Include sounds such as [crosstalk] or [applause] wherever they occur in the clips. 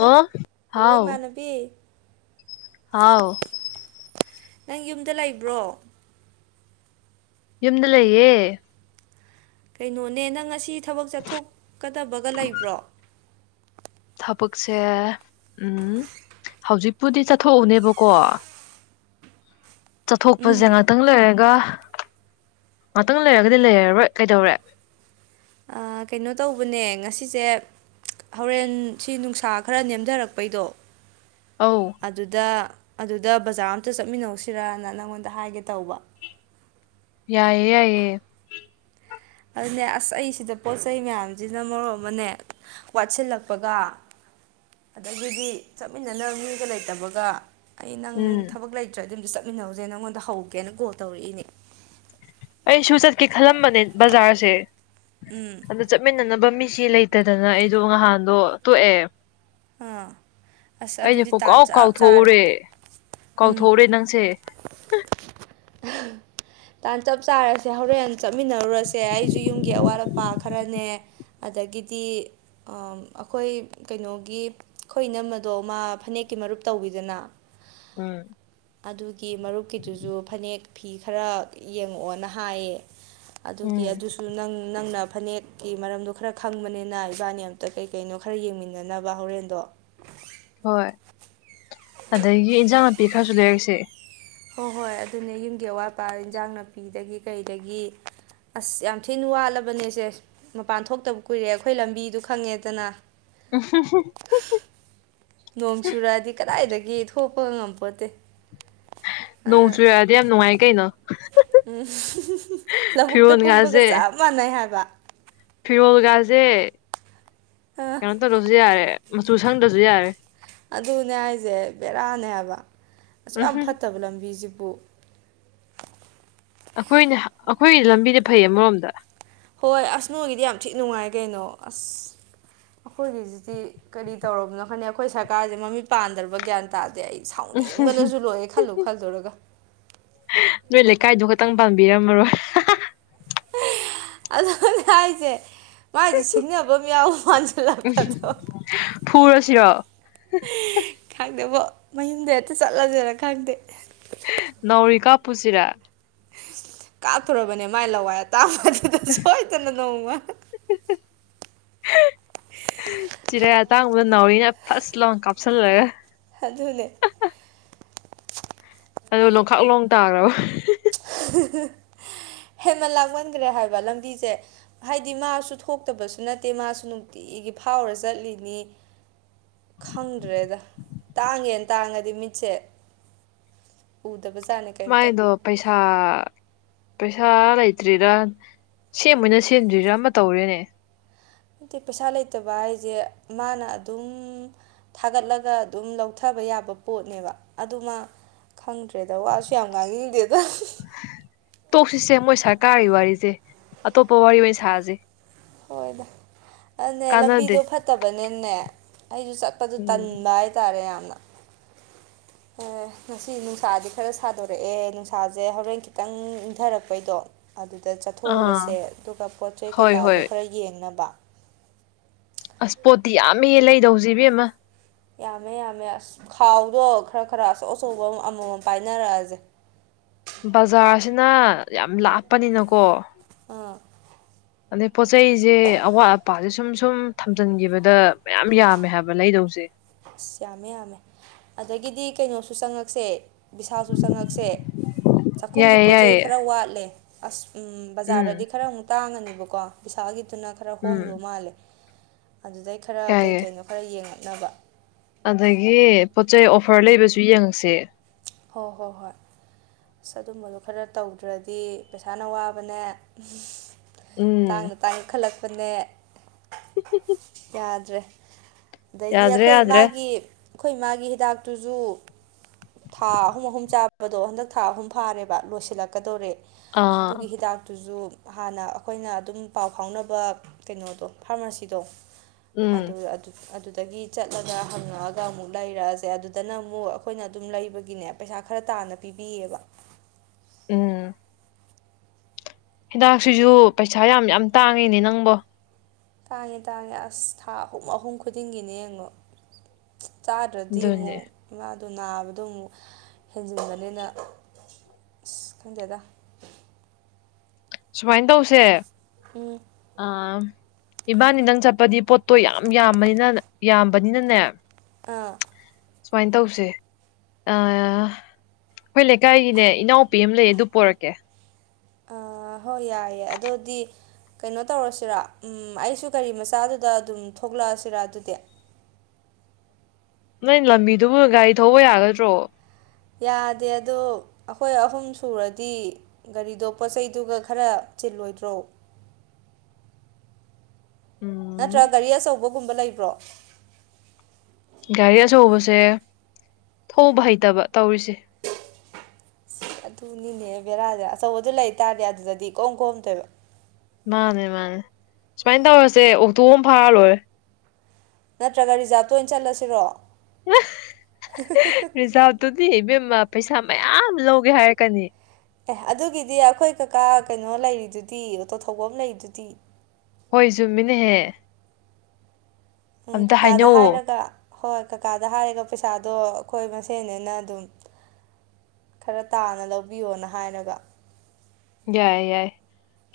ꯑꯣ ꯍꯜꯂꯣ ꯍꯥꯎ ꯏꯃꯥꯟꯅꯕꯤ ꯍꯥꯎ ꯅꯪ ꯌꯨꯝꯗ ꯂꯩꯕ꯭ꯔꯣ ꯌꯨꯝꯗ ꯂꯩꯌꯦ ꯀꯩꯅꯣꯅꯦ ꯅꯪ ꯑꯁꯤ ꯊꯕꯛ ꯆꯠꯊꯣꯛꯀꯗꯕꯒ ꯂꯩꯕ꯭ꯔꯣ ꯊꯕꯛꯁꯦ ꯎꯝ ꯍꯧꯖꯤꯛꯄꯨꯗꯤ ꯆꯠꯊꯣꯛꯎꯅꯦꯕꯀꯣ ꯆꯠꯊꯣꯛꯄꯖꯦ ꯉꯥꯛꯇꯪ ꯂꯩꯔꯒ ꯉꯥꯛꯇꯪ ꯂꯩꯔꯒꯗꯤ ꯂꯩꯔꯔꯣꯏ ꯀꯩꯗꯧꯔꯦ ꯑꯥ ꯀꯩꯅꯣ ꯇꯧꯕꯅꯦ ꯉꯁꯤꯁꯦ ꯍꯧꯔꯦꯟ ꯁꯤ ꯅꯨꯡꯁꯥ ꯈꯔ ꯅꯦꯝꯗꯔꯛꯄꯩꯗꯣ ꯑꯧ ꯑꯗꯨꯗ ꯑꯗꯨꯗ ꯕꯖꯥꯔ ꯑꯝꯇ ꯆꯠꯃꯤꯟꯅꯧꯁꯤꯔꯅ ꯅꯪꯉꯣꯟꯗ ꯍꯥꯏꯒꯦ ꯇꯧꯕ ꯌꯥꯏꯌꯦ ꯌꯥꯏꯌꯦ ꯑꯗꯨꯅꯦ ꯑꯁ ꯑꯩꯁꯤꯗ ꯄꯣꯠ ꯆꯩ ꯃꯌꯥꯝꯖꯤꯅ ꯃꯔꯣꯟ ꯑꯃꯅꯦ ꯋꯥꯠꯁꯤꯜꯂꯛꯄꯒ ꯑꯗꯒꯤꯗꯤ ꯆꯠꯃꯤꯟꯅꯅꯕ ꯃꯤꯒ ꯂꯩꯇꯕꯒ ꯑꯩ ꯅꯪ ꯎꯝ ꯊꯕꯛ ꯂꯩꯇ꯭ꯔꯥꯗꯤ ꯑꯝꯇ ꯆꯠꯃꯤꯟꯅꯧꯖꯦꯅ ꯅꯪꯉꯣꯟꯗ ꯍꯧꯒꯦꯅ ꯀꯣꯜ ꯇꯧꯔꯛꯏꯅꯦ ꯑꯩꯁꯨ ꯆꯠꯀꯦ ꯈꯜꯂꯝꯕꯅꯦ ꯕꯖꯥꯔꯁꯦ ꯎꯝ ꯑꯗꯣ ꯆꯠꯃꯤꯟꯅꯅꯕ ꯃꯤꯁꯤ ꯂꯩꯇꯗꯅ ꯑꯩꯗꯣ ꯉꯍꯥꯟꯗꯣ ꯇꯣꯛꯑꯦ ꯑꯥ ꯑꯁ ꯑꯩꯁꯦ ꯑꯗꯨꯗꯤ ꯇꯥꯟ ꯄꯨꯡꯀꯥꯎ ꯆꯞ ꯆꯥꯔꯦ ꯎꯝ ꯏꯅꯪꯁꯦ ꯇꯥꯟ ꯆꯞ ꯆꯥꯔꯁꯦ ꯍꯧꯔꯦꯟ ꯆꯠꯃꯤꯟꯅꯔꯨꯔꯁꯦ ꯑꯩꯖꯨ ꯌꯨꯝꯒꯤ ꯑꯋꯥꯠ ꯑꯄꯥ__ ꯄꯥ ꯈꯔꯅꯦ ꯑꯗꯒꯤꯗꯤ ꯑꯥ ꯑꯩꯈꯣꯏ ꯀꯩꯅꯣꯒꯤ ꯑꯩꯈꯣꯏ ꯏꯅꯝꯃꯗꯣ ꯃꯥ ꯐꯅꯦꯛꯀꯤ ꯃꯔꯨꯞ ꯇꯧꯋꯤꯗꯅ ꯎꯝ ꯑꯗꯨꯒꯤ ꯃꯔꯨꯞꯀꯤꯗꯨꯖꯨ ꯐꯅꯦꯛ ꯐꯤ ꯈꯔ ꯌꯦꯡꯉꯛꯑꯣꯅ ꯍꯥꯏꯌꯦ ꯑꯗꯨꯒꯤ ꯎꯝ ꯑꯗꯨꯁꯨ ꯅꯪ ꯅꯪꯅ ꯐꯅꯦꯛ ꯀꯤ ꯃꯔꯝꯗꯣ ꯈꯔ ꯈꯪꯕꯅꯤꯅ ꯏꯕꯥꯅꯤ ꯑꯝꯇ ꯀꯩ ꯀꯩꯅꯣ ꯈꯔ ꯌꯦꯡꯃꯤꯟꯅꯅꯕ ꯍꯣꯔꯦꯟꯗꯣ ꯍꯣꯏ ꯑꯗꯒꯤ ꯏꯟꯖꯥꯡ ꯅꯥꯄꯤ ꯈꯔꯁꯨ ꯂꯩꯔꯛꯁꯦ ꯍꯣꯏ ꯍꯣꯏ ꯑꯗꯨꯅꯦ ꯌꯨꯝꯒꯤ ꯑꯋꯥꯠ ꯑꯄꯥ ꯏꯟꯖꯥꯡ ꯅꯥꯄꯤꯗꯒꯤ ꯀꯩꯗꯒꯤ ꯑꯁ ꯌꯥꯝ ꯊꯤꯅ ꯋꯥꯠꯂꯕꯅꯦꯁꯦ꯫ ꯃꯄꯥꯟ ꯊꯣꯛꯇꯕ ꯀꯨꯏꯔꯦ ꯑꯩꯈꯣꯏ ꯂꯝꯕꯤꯗꯨ ꯈꯪꯉꯦꯗꯅ꯫ ꯎꯝ ꯍꯨꯝ ꯅꯣꯡ ꯆꯨꯔꯛꯑꯗꯤ ꯀꯗꯥꯏꯗꯒꯤ ꯊꯣꯛꯄ ꯉꯝꯄꯣꯠꯇꯦ꯫ ꯅꯣꯡ ꯆꯨꯔꯛꯑꯗꯤ ꯌꯥꯝ ꯅꯨꯡꯉꯥꯏ ꯀꯩꯅꯣ ꯎꯝ ꯂꯧꯕꯨꯛꯇ ꯀꯨꯝꯕꯒ ꯆꯥꯞ ꯐꯤꯔꯣꯜꯒꯥꯁꯦ ꯆꯞ ꯃꯥꯟꯅꯩ ꯍꯥꯏꯕ꯫ ꯐꯤꯔꯣꯜꯒꯁꯦ ꯑ ꯀꯩꯅꯣ ꯇꯧꯗ꯭ꯔꯁꯨ ꯌꯥꯔꯦ ꯃꯆꯨ ꯁꯪꯗꯕꯁꯨ ꯌꯥꯔꯦ꯫ ꯑꯗꯨꯅꯦ ꯍꯥꯏꯁꯦ ꯕꯦꯔꯥꯅꯦ ꯍꯥꯏꯕ ꯑꯁꯨꯛ ꯌꯥꯝ ꯎꯝꯍꯨꯝ ꯐꯠꯇꯕ ꯂꯝꯕꯤꯁꯤꯕꯨ꯫ ꯑꯩꯈꯣꯏꯅ ꯑꯩꯈꯣꯏꯒꯤ ꯂꯝꯕꯤꯗ ꯐꯩ ꯑꯃꯔꯣꯝꯗ꯫ ꯍꯣꯏ ꯑꯁ ꯅꯣꯏꯒꯤꯗꯤ ꯌꯥꯝ ꯊꯤ ꯅꯨꯡꯉꯥꯏ ꯀꯩꯅꯣ ꯑꯁ꯫ ꯑꯩꯈꯣꯏꯒꯤꯁꯤꯖꯤꯛꯇꯤ ꯀꯔꯤ ꯇꯧꯔꯕꯅꯣ [unintelligible] ꯑꯩꯈꯣꯏ ꯁꯔꯀꯥꯔꯁꯦ ꯃꯃꯤ ꯄꯥꯟꯗ꯭ꯔꯕ ꯒ꯭ꯌꯥꯟ ꯇꯥꯗꯦ ꯑꯩ ꯁꯥꯎꯅꯤꯡꯕꯅꯁꯨ ꯂꯣꯛꯑꯦ ꯈꯜꯂꯨ ꯈꯜꯂꯨꯔꯒ꯫ ꯅꯣꯏ ꯂꯩꯀꯥꯏꯗꯨ ꯈꯛꯇꯪ ꯄꯥꯝꯕꯤꯔꯝꯃꯔꯣꯏ꯫ ꯑꯗꯨꯅꯦ ꯍꯥꯏꯥꯁꯦ꯫ ꯃꯥꯏꯗꯤ ꯁꯤꯡꯅꯕ ꯃꯌꯥꯝ ꯃꯥꯟꯁꯤꯜꯂꯛꯄ ꯑꯗꯣ ꯐꯨꯔꯁꯤꯔꯣ ꯈꯪꯗꯦꯕꯣ ꯃꯌꯨꯝꯗ ꯍꯦꯛꯇ ꯆꯠꯂꯁꯦꯔ ꯈꯪꯗꯦ꯫ ꯅꯥꯎꯔꯤ ꯀꯥ ꯄꯨꯁꯤꯔꯥ꯫ ꯀꯥꯞꯊꯨꯔꯕꯅꯦ ꯃꯥꯏ ꯂꯋꯥꯏ ꯑꯇꯥꯕꯗꯨꯗ ꯁꯣꯏꯗꯅ ꯅꯣꯡꯃ꯫ [inaudible] ꯆꯤꯔꯩ ꯑꯇꯥꯡꯕꯗ ꯅꯥꯎꯔꯤꯅ ꯐꯥꯔꯁ ꯂꯥꯎꯟ ꯀꯥꯞꯁꯤꯜꯂꯒ꯫ ꯑꯗꯨꯅꯦ꯫ ꯑꯣ ꯂꯣꯡꯈꯥꯛ ꯂꯣꯡ ꯇꯥꯈ꯭ꯔꯕ꯫ ꯍꯦꯃꯥꯟ ꯂꯥꯡꯃꯟꯈ꯭ꯔꯦ ꯍꯥꯏꯕ ꯂꯝꯕꯤꯁꯦ꯫ ꯍꯥꯏꯗꯤ ꯃꯥꯁꯨ ꯊꯣꯛꯇꯕꯁꯨ ꯅꯠꯇꯦ ꯃꯥꯁꯨ ꯅꯨꯡꯇꯤꯒꯤ ꯐꯥꯎꯔ ꯆꯠꯂꯤꯅꯤ꯫ ꯈꯪꯗ꯭ꯔꯦꯗ ꯇꯥꯡꯉꯦꯅ ꯇꯥꯡꯉꯗꯤ ꯃꯤꯠꯁꯦ꯫ ꯎꯗꯕ ꯖꯥꯠꯅꯦ ꯀꯩꯝꯇ꯫ ꯃꯥꯏꯗꯣ ꯄꯩꯁꯥ꯫ ꯄꯩꯁꯥ ꯂꯩꯇ꯭ꯔꯤꯔꯥ ꯁꯦꯝꯑꯣꯏꯅ ꯁꯦꯝꯗ꯭ꯔꯤꯔꯥ ꯑꯃ ꯇꯧꯔꯦꯅꯦ꯫ ꯍꯥꯏꯗꯤ ꯄꯩꯁꯥ ꯂꯩꯇꯕ ꯍꯥꯏꯁꯦ ꯃꯥꯅ ꯑꯗꯨꯝ ꯊꯥꯒꯠꯂꯒ ꯑꯗꯨꯝ ꯂꯧꯊꯕ ꯌꯥꯕ ꯄꯣꯠꯅꯦꯕ ꯑꯗꯨꯃ ꯈꯪꯗ꯭ꯔꯦꯗ ꯋꯥꯁꯨ ꯌꯥꯝ ꯉꯥꯡꯅꯤꯡꯗꯦꯗ꯫ ꯇꯣꯛꯁꯤꯁꯦ ꯃꯣꯏ ꯁꯔꯀꯥꯔꯔꯤ ꯋꯥꯔꯤꯁꯦ ꯑꯇꯣꯞꯄ ꯋꯥꯔꯤ ꯑꯣꯏꯅ ꯁꯥꯁꯦ꯫ ꯍꯣꯏꯗ ꯑꯗꯨꯅꯦ ꯀꯥꯟꯅꯗꯦ ꯂꯝꯕꯤꯗꯣ ꯐꯠꯇꯕꯅꯤꯅꯦ ꯑꯩꯁꯨ ꯆꯥꯠ ꯆꯠꯄꯗꯨ ꯎꯝ ꯇꯟꯕ ꯍꯥꯏꯇꯥꯔꯦ ꯌꯥꯝꯅ ꯑꯣ꯫ ꯉꯁꯤ ꯅꯨꯡꯁꯥꯗꯤ ꯈꯔ ꯁꯥꯗꯣꯔꯛꯑꯦ ꯅꯨꯡꯁꯥꯁꯦ ꯍꯣꯔꯦꯟ ꯈꯤꯇꯪ ꯏꯪꯊꯔꯛꯄꯩꯗꯣ ꯑꯗꯨꯗ ꯑꯥ ꯆꯠꯊꯣꯛꯎꯔꯁꯦ ꯑꯗꯨꯒ ꯄꯣꯠ ꯆꯩ ꯍꯣꯏ ꯀꯩꯀꯥꯗꯣ ꯍꯣꯏ ꯈꯔ ꯌꯦꯡꯅꯕ꯫ ꯑꯁ ꯄꯣꯠꯇꯤ ꯌꯥꯝꯃꯤꯍꯦ ꯂꯩꯗꯧꯁꯤ ꯏꯕꯤꯝ ꯃꯥ ꯌꯥꯝꯃꯦ ꯌꯥꯝꯃꯦ ꯑꯁ ꯈꯥꯎꯗꯣ ꯈꯔ ꯈꯔ ꯑꯆꯧ ꯑꯆꯧꯕ ꯑꯃꯃꯝ ꯄꯥꯏꯅꯔꯛꯑꯁꯦ꯫ ꯕꯖꯥꯔꯁꯤꯅ ꯌꯥꯝ ꯂꯥꯞꯄꯅꯤꯅꯀꯣ꯫ ꯑꯥ꯫ ꯑꯗꯩ ꯄꯣꯠ ꯆꯩꯩꯁꯦ ꯑꯋꯥꯠ ꯑꯄꯥꯁꯦ ꯁꯨꯝ ꯁꯨꯝ ꯊꯝꯖꯤꯟꯈꯤꯕꯗ ꯃꯌꯥꯝ ꯌꯥꯝꯃꯦ ꯍꯥꯏꯕ ꯂꯩꯗꯧꯁꯦ꯫ ꯑꯁ ꯌꯥꯝꯃꯦ ꯌꯥꯝꯃꯦ꯫ ꯑꯗꯒꯤꯗꯤ ꯀꯩꯅꯣꯁꯨ ꯆꯪꯉꯛꯁꯦ ꯕꯤꯁꯜꯁꯨ ꯆꯪꯉꯛꯁꯦ꯫ ꯆꯥꯛꯈꯨꯝꯒꯤ ꯌꯥꯏꯌꯦ ꯄꯣꯠ ꯆꯩꯩ ꯌꯥꯏꯌꯦ ꯈꯔ ꯋꯥꯠꯂꯦ ꯑꯁ ꯎꯝ ꯎꯝ ꯕꯖꯥꯔꯗꯗꯤ ꯈꯔ ꯃꯨꯛ ꯇꯥꯡꯉꯅꯦꯕꯀꯣ ꯄꯤꯁꯥꯒꯤꯗꯨꯅ ꯈꯔ ꯎꯝ ꯍꯣꯡꯗꯣ ꯃꯥꯜꯂꯦ ꯑꯗꯨꯗꯩ ꯈꯔ ꯀꯩ ꯌꯥꯏꯌꯦ ꯀꯩꯅꯣ ꯈꯔ ꯌꯦꯡꯉꯛꯅꯕ ꯑꯗꯒꯤ ꯄꯣꯠ ꯆꯩ ꯑꯣꯐꯔ ꯂꯩꯕꯁꯨ ꯌꯦꯡꯉꯛꯁꯦ ꯍꯣꯏ ꯍꯣꯏ ꯍꯣꯏ ꯑꯁ ꯑꯗꯨꯝꯕꯗꯨ ꯈꯔ ꯇꯧꯗ꯭ꯔꯗꯤ ꯄꯩꯁꯥꯅ ꯋꯥꯕꯅꯦ ꯎꯝ ꯇꯥꯡꯅ ꯇꯥꯡꯈꯜꯂꯛꯄꯅꯦ [unintelligible] ꯌꯥꯗ꯭ꯔꯦ ꯑꯗꯩꯗꯤ ꯌꯥꯗ꯭ꯔꯦ ꯑꯩꯈꯣꯏ ꯌꯥꯗ꯭ꯔꯦ ꯏꯃꯥꯒꯤ ꯑꯩꯈꯣꯏ ꯏꯃꯥꯒꯤ ꯍꯤꯗꯥꯛꯇꯨꯁꯨ ꯊꯥ ꯑꯍꯨꯝ ꯑꯍꯨꯝ ꯆꯥꯕꯗꯣ ꯍꯟꯗꯛ ꯊꯥ ꯑꯍꯨꯝ ꯐꯥꯔꯦꯕ ꯂꯣꯏꯁꯤꯜꯂꯛꯀꯗꯧꯔꯦ ꯑꯥ ꯑꯗꯨꯒꯤ ꯍꯤꯗꯥꯛꯇꯨꯁꯨ ꯍꯥꯟꯅ ꯑꯩꯈꯣꯏꯅ ꯑꯗꯨꯝ ꯄꯥꯎ ꯐꯥꯎꯅꯕ ꯀꯩꯅꯣꯗꯣ ꯐꯥꯔꯃꯥꯁꯤꯗꯣ ꯎꯝ ꯑꯗꯨ ꯑꯗꯨꯗꯒꯤ ꯆꯠꯂꯒ ꯍꯪꯉꯛꯑꯒ ꯑꯃꯨꯛ ꯂꯩꯔꯛꯑꯁꯦ ꯑꯗꯨꯗꯅ ꯑꯃꯨꯛ ꯑꯩꯈꯣꯏꯅ ꯑꯗꯨꯝ ꯂꯩꯕꯒꯤꯅꯦ ꯄꯩꯁꯥ ꯈꯔ ꯇꯥꯅ ꯄꯤꯕꯤꯌꯦꯕ ꯎꯝ ꯍꯤꯗꯥꯛꯁꯤꯁꯨ ꯄꯩꯁꯥ ꯌꯥꯝ ꯌꯥꯝ ꯇꯥꯡꯉꯤꯅꯦ ꯅꯪꯕꯣ ꯇꯥꯡꯉꯦ ꯇꯥꯡꯉꯦ ꯑꯁ ꯊꯥ ꯑꯍꯨꯝ ꯑꯍꯨꯝ ꯈꯨꯗꯤꯡꯒꯤꯅꯦ ꯌꯦꯡꯉꯣ ꯆꯥꯗ꯭ꯔꯗꯤ ꯑꯗꯨꯅꯦ ꯃꯨꯛ ꯏꯃꯥꯗꯨ ꯅꯥꯕꯗꯣ ꯑꯃꯨꯛ ꯍꯦꯟꯖꯤꯟꯒꯅꯦꯅ ꯑꯁ ꯈꯪꯗꯦꯗ ꯁꯨꯃꯥꯏꯅ ꯇꯧꯁꯦ ꯎꯝ ꯑ ꯏꯕꯥꯅꯤꯗꯪ ꯆꯠꯄꯗꯤ ꯄꯣꯠꯇꯣ ꯌꯥꯝ ꯌꯥꯝꯕꯅꯤꯅ ꯌꯥꯝꯕꯅꯤꯅꯅꯦ ꯑꯥ ꯁꯨꯃꯥꯏꯅ ꯇꯧꯁꯦ ꯑꯥ ꯑꯩꯈꯣꯏ ꯂꯩꯀꯥꯏꯒꯤꯅꯦ ꯏꯅꯥꯎꯄꯤ ꯑꯃ ꯂꯩ ꯑꯗꯨ ꯄꯣꯔꯛꯀꯦ ꯑ ꯍꯣꯏ ꯌꯥꯏꯌꯦ ꯑꯗꯨꯗꯤ ꯀꯩꯅꯣ ꯇꯧꯔꯁꯤꯔ ꯑꯩꯁꯨ ꯒꯥꯔꯤ ꯃꯆꯥꯗꯨꯗ ꯑꯗꯨꯝ ꯊꯣꯛꯂꯛꯑꯁꯤꯔ ꯑꯗꯨꯗꯤ ꯅꯣꯏ ꯂꯝꯕꯤꯗꯨꯕꯨ ꯒꯥꯔꯤ ꯊꯧꯕ ꯌꯥꯒꯗ꯭ꯔꯣ ꯌꯥꯗꯦ ꯑꯗꯣ ꯑꯩꯈꯣꯏ ꯑꯍꯨꯝ ꯁꯨꯔꯗꯤ ꯒꯥꯔꯤꯗꯣ ꯄꯣꯠꯆꯩꯗꯨꯒ ꯈꯔ ꯆꯤꯜꯂꯣꯏꯗ꯭ꯔꯣ ꯎꯝ ꯅꯠꯇ꯭ꯔ ꯒꯥꯔꯤ ꯑꯆꯧꯕꯒꯨꯝꯕ ꯂꯩꯕ꯭ꯔꯣ ꯒꯥꯔꯤ ꯑꯆꯧꯕꯁꯦ ꯊꯧꯕ ꯍꯩꯇꯕ ꯇꯧꯔꯤꯁꯦ ꯑꯗꯨꯅꯤꯅꯦ ꯕꯦꯔꯥꯥꯁꯦ ꯑꯆꯧꯕꯗꯨ ꯂꯩꯇꯥꯥꯔꯗꯤ ꯑꯗꯨꯗꯗꯤ ꯏꯀꯣꯝ ꯀꯣꯝꯗꯣꯏꯕ ꯃꯥꯅꯦ ꯃꯥꯅꯦ ꯁꯨꯃꯥꯏꯅ ꯇꯧꯔꯁꯦ ꯑꯣꯛꯇꯣ ꯑꯃ ꯐꯥꯔ ꯂꯣꯏꯔꯦ ꯅꯠꯇ꯭ꯔꯒ ꯔꯤꯖꯥꯕꯇ ꯑꯣꯏꯅ ꯆꯠꯂꯁꯤꯔꯣ ꯔꯤꯖꯥꯚꯇꯨꯗꯤ ꯏꯕꯦꯝꯃ ꯄꯩꯁꯥ ꯃꯌꯥꯝ ꯂꯧꯒꯦ ꯍꯥꯏꯔꯛꯀꯅꯤ ꯑꯦ ꯑꯗꯨꯒꯤꯗꯤ ꯑꯩꯈꯣꯏ ꯀꯀꯥ ꯀꯩꯅꯣ ꯂꯩꯔꯤꯗꯨꯗꯤ ꯑꯣꯇꯣ ꯊꯧꯕ ꯑꯃ ꯂꯩꯔꯤꯗꯨꯗꯤ ꯍꯣꯏ ꯆꯨꯝꯃꯤꯅꯦꯍꯦ ꯎꯝ ꯑꯝꯇ ꯀꯀꯥꯗ ꯍꯥꯏꯅꯧꯋꯣ ꯍꯥꯏꯔꯒ ꯍꯣꯏ ꯀꯀꯥꯗ ꯍꯥꯏꯔꯒ ꯄꯩꯁꯥꯗꯣ ꯑꯩꯈꯣꯏ ꯃꯁꯦꯅꯦꯅꯥ ꯑꯗꯨꯝ ꯈꯔ ꯇꯥꯅ ꯂꯧꯕꯤꯌꯣꯅ ꯍꯥꯏꯔꯒꯥ ꯌꯥꯏ ꯌꯥꯏ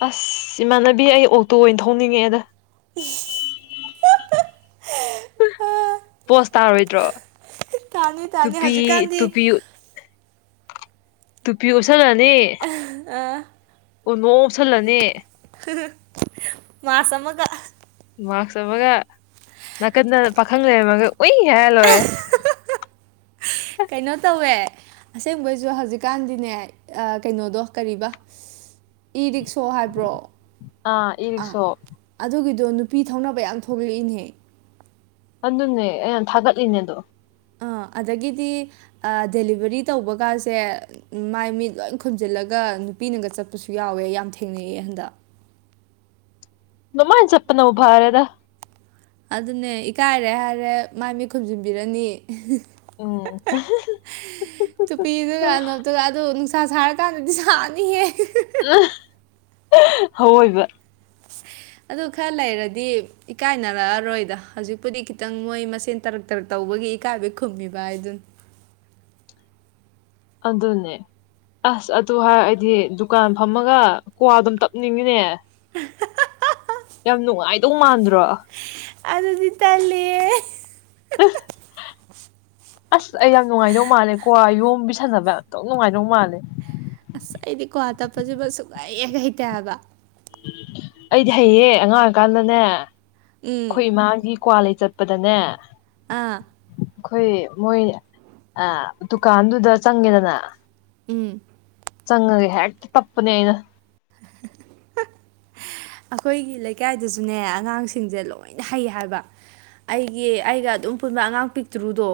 ꯑꯁ ꯏꯃꯥꯟꯅꯕꯤ ꯑꯩ ꯑꯣꯇꯣ ꯑꯣꯏꯅ ꯊꯣꯡꯅꯤꯡꯉꯛꯑꯦꯗ ꯎꯝ ꯄꯣꯁ ꯇꯥꯔꯣꯏꯗ꯭ꯔꯣ ꯇꯥꯅꯤ ꯇꯨꯄꯤ ꯍꯧꯖꯤꯛꯀꯥꯟꯗꯤ ꯇꯨꯄꯤ ꯇꯨꯄꯤ ꯎꯞꯁꯜꯂꯥꯅꯤ ꯑꯥ ꯎꯞꯁꯜꯂꯅꯤ ꯃꯥꯛꯁ ꯑꯃꯒ ꯃꯥꯛꯁ ꯑꯃꯒ ꯅꯥꯀꯟꯗ ꯄꯥꯈꯪ ꯂꯩꯔꯝꯃꯒ ꯎꯏ ꯍꯥꯏꯔ ꯂꯣꯏꯔꯦ ꯀꯩꯅꯣ ꯇꯧꯋꯦ ꯑꯁꯦꯡꯕꯩꯁꯨ ꯍꯧꯖꯤꯛꯀꯥꯟꯗꯤꯅꯦ ꯀꯩꯅꯣꯗꯣ ꯀꯔꯤꯕ ꯏꯔꯤꯛꯁꯣ ꯍꯥꯏꯕ꯭ꯔꯣ ꯏ ꯑꯥ ꯔꯤꯛꯁꯣ ꯑꯗꯨꯒꯤꯗꯣ ꯅꯨꯄꯤ ꯊꯧꯅꯕ ꯌꯥꯝ ꯊꯣꯛꯂꯛꯏꯅꯦ ꯑꯗꯨꯅꯦ ꯑꯩ ꯌꯥꯝ ꯊꯥꯒꯠꯂꯤꯅꯦꯗꯣ ꯑꯥ ꯑꯗꯒꯤꯗꯤ ꯗꯦꯂꯤꯕꯔꯤ ꯇꯧꯕꯒꯁꯦ ꯃꯥꯏ ꯃꯤꯠ ꯂꯣꯏ ꯈꯨꯝꯖꯤꯜꯂꯒ ꯅꯨꯄꯤꯅꯒ ꯆꯠꯄꯁꯨ ꯌꯥꯎꯋꯦ ꯌꯥꯝ ꯊꯦꯡꯅꯩ ꯍꯟꯗꯛ ꯑꯗꯨꯃꯥꯏꯅ ꯆꯄꯅꯕꯨ ꯐꯔꯦꯗ ꯑꯗꯨꯅꯦ ꯏꯀꯥꯏꯔꯦ ꯍꯥꯏꯔꯦ ꯃꯥꯏ ꯃꯤꯠ ꯈꯨꯝꯖꯤꯟꯕꯤꯔꯅꯤ ꯎꯝ ꯇꯨꯄꯤꯗꯨꯒ ꯑꯅꯣꯛ ꯑꯗꯨꯒ ꯑꯗꯣ ꯅꯨꯡꯁꯥ ꯁꯥꯔꯀꯥꯟꯗꯗꯤ ꯁꯥꯅꯤꯍꯦ ꯑꯑꯣꯏꯕ ꯑꯗꯨ ꯈꯔ ꯂꯩꯔꯗꯤ ꯏꯀꯥꯏꯅꯔꯛꯑꯔꯣꯏꯗ ꯍꯧꯖꯤꯛꯄꯨꯗꯤ ꯈꯤꯇꯪ ꯃꯣꯏ ꯃꯁꯦꯟ ꯇꯔꯛ ꯇꯔꯛ ꯇꯧꯕꯒꯤ ꯏꯀꯥꯏꯕ ꯈꯨꯝꯃꯤꯕ ꯍꯥꯏꯗꯨꯅꯤ ꯑꯗꯨꯅꯦ ꯑꯁ ꯑꯗꯨ ꯍꯥꯏꯔ ꯑꯩꯗꯤ ꯗꯨꯀꯥꯟ ꯐꯝꯃꯒ ꯀꯋꯥꯗꯨꯝ ꯇꯞꯅꯤꯡꯉꯤꯅꯦ ꯌꯥꯝ ꯅꯨꯡꯉꯥꯏꯗꯧ ꯃꯥꯟꯗ꯭ꯔꯣ ꯑꯗꯨꯗꯤ ꯇꯜꯂꯦ ꯑꯁ ꯑꯩ ꯌꯥꯝ ꯅꯨꯡꯉꯥꯏꯗꯧ ꯃꯥꯜꯂꯦꯀꯣ ꯌꯣꯝꯃ ꯄꯤꯁꯟꯅꯅꯕ ꯌꯥꯝ ꯅꯨꯡꯉꯥꯏꯗꯧ ꯃꯥꯜꯂꯦ ꯑꯁ ꯑꯩꯗꯤ ꯀꯋꯥ ꯇꯞꯄꯁꯤꯃ ꯁꯨꯡꯍꯩ ꯍꯦꯛ ꯍꯩꯇꯦ ꯍꯥꯏꯕ ꯑꯩꯗꯤ ꯍꯩꯌꯦ ꯑꯉꯥꯡ ꯑꯣꯏꯀꯥꯟꯗꯅꯦ ꯎꯝ ꯑꯩꯈꯣꯏ ꯏꯃꯥꯒꯤ ꯀꯋꯥ ꯂꯩꯕ ꯆꯠꯄꯗꯅꯦ ꯑꯥ ꯑꯩꯈꯣꯏ ꯃꯣꯏ ꯗꯨꯀꯥꯟꯗꯨꯗ ꯆꯪꯉꯦꯗꯅ ꯎꯝ ꯆꯪꯉꯒꯦ ꯍꯦꯛꯇ ꯇꯞꯄꯅꯦ ꯑꯩꯅ [unintelligible] ꯑꯩꯈꯣꯏꯒꯤ ꯂꯩꯀꯥꯏꯗꯁꯨꯅꯦ ꯑꯉꯥꯡꯁꯤꯡꯁꯦ ꯂꯣꯏꯅ ꯍꯩ ꯍꯥꯏꯕ ꯑꯩꯒꯤ ꯑꯩꯒ ꯑꯗꯨꯝ ꯄꯨꯟꯕ ꯑꯉꯥꯡ ꯄꯤꯛꯇꯔꯨꯗꯣ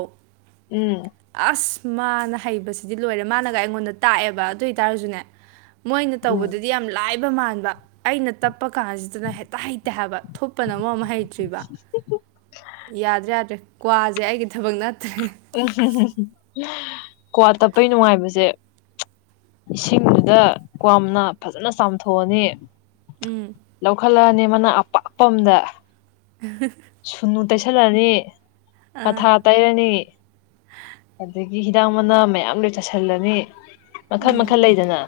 ꯎꯝ ꯑꯁ ꯃꯥꯅ ꯍꯩꯕꯁꯤꯗꯤ ꯂꯣꯏꯔꯦ ꯃꯥꯅꯒ ꯑꯩꯉꯣꯟꯗ ꯇꯥꯛꯑꯦꯕ ꯑꯗꯨ ꯑꯣꯏ ꯇꯥꯔꯁꯨꯅꯦ ꯃꯣꯏꯅ ꯎꯝ ꯇꯧꯕꯗꯗꯤ ꯌꯥꯝ ꯂꯥꯏꯕ ꯃꯥꯟꯕ ꯑꯩꯅ ꯇꯞꯄ ꯀꯥꯟꯁꯤꯗꯅ ꯍꯦꯛꯇ ꯍꯩꯇꯦ ꯍꯥꯏꯕ ꯊꯨꯞꯄꯅ ꯃꯔꯣꯝꯃ ꯍꯩꯇ꯭ꯔꯤꯕ ꯌꯥꯗ꯭ꯔꯦ ꯌꯥꯗ꯭ꯔꯦ ꯀꯋꯥꯁꯦ ꯑꯩꯒꯤ ꯊꯕꯛ ꯅꯠꯇ꯭ꯔꯦ ꯀꯋꯥ ꯇꯞꯄꯩ ꯅꯨꯡꯉꯥꯏꯕꯁꯦ ꯏꯁꯤꯡꯗꯨꯗ ꯀꯋꯥ ꯃꯅꯥ ꯐꯖꯅ ꯆꯥꯝꯊꯣꯛꯑꯅꯤ ꯎꯝ ꯂꯧꯈꯠꯂꯛꯑꯅꯤ ꯃꯅꯥ ꯑꯄꯥꯛꯄ ꯑꯝꯗ [unintelligible] ꯁꯨꯅꯨ ꯇꯩꯁꯜꯂꯅꯤ ꯑꯥ ꯀꯊꯥ ꯇꯩꯔꯅꯤ ꯑꯗꯒꯤ ꯍꯤꯗꯥꯛ ꯃꯅꯥ ꯃꯌꯥꯝ ꯂꯣꯏ ꯆꯥꯏꯁꯤꯜꯂꯅꯤ ꯃꯈꯜ ꯎꯝ ꯃꯈꯜ ꯂꯩꯗꯅ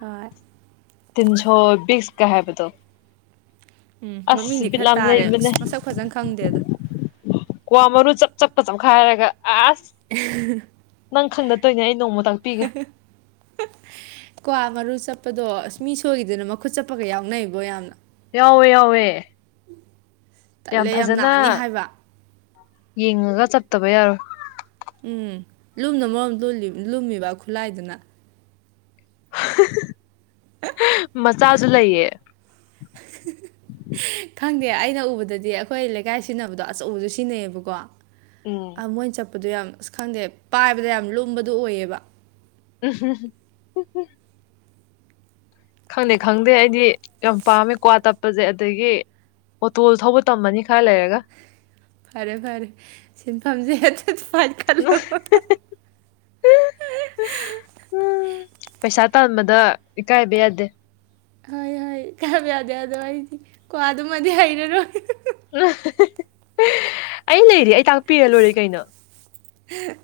ꯍꯣꯏ ꯇꯤꯟꯁꯣ ꯕꯤꯁꯀ ꯍꯥꯏꯕꯗꯣ ꯎꯝ ꯑꯁ ꯃꯃꯤꯡꯗꯤ ꯕꯤꯠ ꯈꯔ ꯌꯥꯝ ꯇꯥꯔꯦ ꯂꯩꯕꯅꯦ ꯑꯁ ꯃꯁꯛ ꯐꯖꯅ ꯈꯪꯗꯦꯗ ꯀ꯭ꯋꯥ ꯃꯔꯨ ꯆꯞ ꯆꯞꯀ ꯆꯞꯈꯥꯏꯔꯒ ꯑꯁ ꯅꯪ ꯈꯪꯗ ꯇꯣꯏꯅꯦ ꯑꯩ ꯅꯣꯡꯃ ꯇꯥꯛꯄꯤꯒꯦ [unintelligible] ꯀ꯭ꯋꯥ ꯃꯔꯨ ꯆꯞꯄꯗꯣ ꯑꯁ ꯃꯤ ꯁꯣꯏꯒꯤꯗꯅ ꯃꯈꯨꯠ ꯆꯞꯄꯒ ꯌꯥꯎꯅꯩꯕꯣ ꯌꯥꯝꯅ ꯌꯥꯎꯋꯦ ꯌꯥꯎꯋꯦ ꯇꯟꯂꯦ ꯌꯥꯝ ꯅꯥꯅꯤ ꯍꯥꯏꯕ ꯌꯦꯡꯉꯒ ꯆꯞꯇꯕ ꯌꯥꯔꯣꯏ ꯎꯝ ꯂꯨꯝꯅ ꯃꯔꯣꯝ ꯂꯨꯜꯂꯤ ꯂꯨꯝꯃꯤꯕ ꯈꯨꯠꯂꯥꯏꯗꯨꯅ ꯃꯆꯥꯁꯨ ꯂꯩꯌꯦ ꯈꯪꯗꯦ ꯑꯩꯅ ꯎꯕꯗꯗꯤ ꯑꯩꯈꯣꯏ ꯂꯩꯀꯥꯏ ꯁꯤꯟꯅꯕꯗꯣ ꯑꯆꯧꯕꯗꯣ ꯁꯤꯟꯅꯩꯌꯦꯕꯀꯣ ꯎꯝ ꯑ ꯃꯣꯏꯅ ꯆꯞꯄꯗꯣ ꯌꯥꯝ ꯑꯁ ꯈꯪꯗꯦ ꯄꯥꯏꯕꯗ ꯌꯥꯝ ꯂꯨꯝꯕꯗꯣ ꯑꯣꯏꯌꯦꯕ [unintelligible] ꯈꯪꯗꯦ ꯈꯪꯗꯦ ꯑꯩꯗꯤ ꯌꯥꯝ ꯄꯥꯝꯃꯦ ꯀ꯭ꯋꯥ ꯇꯞꯄꯁꯦ ꯑꯗꯒꯤ ꯑꯣꯇꯣ ꯊꯧꯕ ꯇꯝꯃꯅꯤ ꯈꯔ ꯂꯩꯔꯒ ꯐꯔꯦ ꯐꯔꯦ ꯁꯤꯟꯐꯝꯁꯦ [unintelligible] [unintelligible] ꯄꯩꯁꯥ ꯇꯥꯟꯕꯗ ꯏꯀꯥꯏꯕ ꯌꯥꯗꯦ ꯍꯣꯏ ꯍꯣꯏ ꯏꯀꯥꯏꯕ ꯌꯥꯗꯦ ꯑꯗꯣ ꯑꯩꯗꯤ ꯀ꯭ꯋꯥꯗꯨꯃꯗꯤ ꯍꯩꯔꯔꯣꯏ ꯑꯩ ꯂꯩꯔꯤ ꯑꯩ ꯇꯥꯛꯄꯤꯔ ꯂꯣꯏꯔꯦ ꯀꯩꯅꯣ [unintelligible]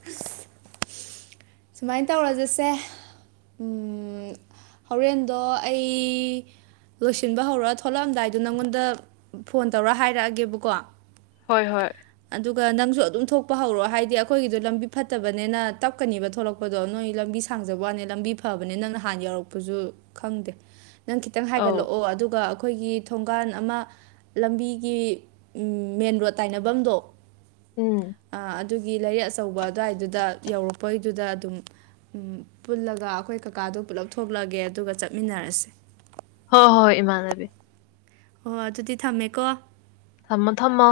ꯁꯨꯃꯥꯏ ꯇꯧꯔꯖꯤꯁꯦ ꯎꯝ ꯍꯣꯔꯦꯟꯗꯣ ꯑꯩ ꯂꯣꯏꯁꯤꯟꯕ ꯍꯧꯔ ꯊꯣꯛꯂꯛꯑꯝꯗꯥꯏꯗꯣ ꯅꯪꯉꯣꯟꯗ ꯐꯣꯟ ꯇꯧꯔ ꯍꯥꯏꯔꯛꯑꯒꯦꯕꯀꯣ ꯍꯣꯏ ꯍꯣꯏ ꯑꯗꯨꯒ ꯅꯪꯁꯨ ꯑꯗꯨꯝ ꯊꯣꯛꯄ ꯍꯧꯔꯛꯑꯣ ꯍꯥꯏꯗꯤ ꯑꯩꯈꯣꯏꯒꯤꯗꯣ ꯂꯝꯕꯤ ꯐꯠꯇꯕꯅꯤꯅ ꯇꯞꯀꯅꯤꯕ ꯊꯣꯛꯂꯛ ꯄꯗꯣ ꯅꯣꯏ ꯂꯝꯕꯤ ꯁꯥꯡꯖꯕꯣ ꯋꯥꯅꯦ ꯂꯝꯕꯤ ꯐꯕꯅꯦ ꯅꯪꯅ ꯍꯥꯟꯅ ꯌꯧꯔꯛꯄꯁꯨ ꯈꯪꯗꯦ ꯅꯪ ꯈꯤꯇꯪ ꯑꯧ ꯍꯥꯏꯒꯠꯂꯛꯑꯣ ꯑꯗꯨꯒ ꯑꯩꯈꯣꯏꯒꯤ ꯊꯣꯡꯒꯥꯟ ꯑꯃ ꯂꯝꯕꯤꯒꯤ ꯎꯝ ꯃꯦꯟ ꯔꯣꯗ ꯇꯥꯏꯅꯕꯝꯗꯣ ꯎꯝ ꯑ ꯑꯗꯨꯒꯤ ꯂꯩꯔꯛ ꯑꯆꯧꯕ ꯑꯗꯨꯋꯥꯏꯗꯨꯗ ꯌꯧꯔꯛꯄꯩꯗꯨꯗ ꯑꯗꯨꯝ ꯎꯝ ꯄꯨꯜꯂꯒ ꯑꯩꯈꯣꯏ ꯀꯀꯥꯗꯣ ꯄꯨꯂꯞ ꯊꯣꯛꯂꯒꯦ ꯑꯗꯨꯒ ꯆꯠꯃꯤꯟꯅꯔꯁꯦ ꯍꯣꯏ ꯍꯣꯏ ꯏꯃꯥꯟꯅꯕꯤ [unintelligible] ꯑꯗꯨꯗꯤ ꯊꯝꯃꯦꯀꯣ ꯊꯝꯃꯣ ꯊꯝꯃꯣ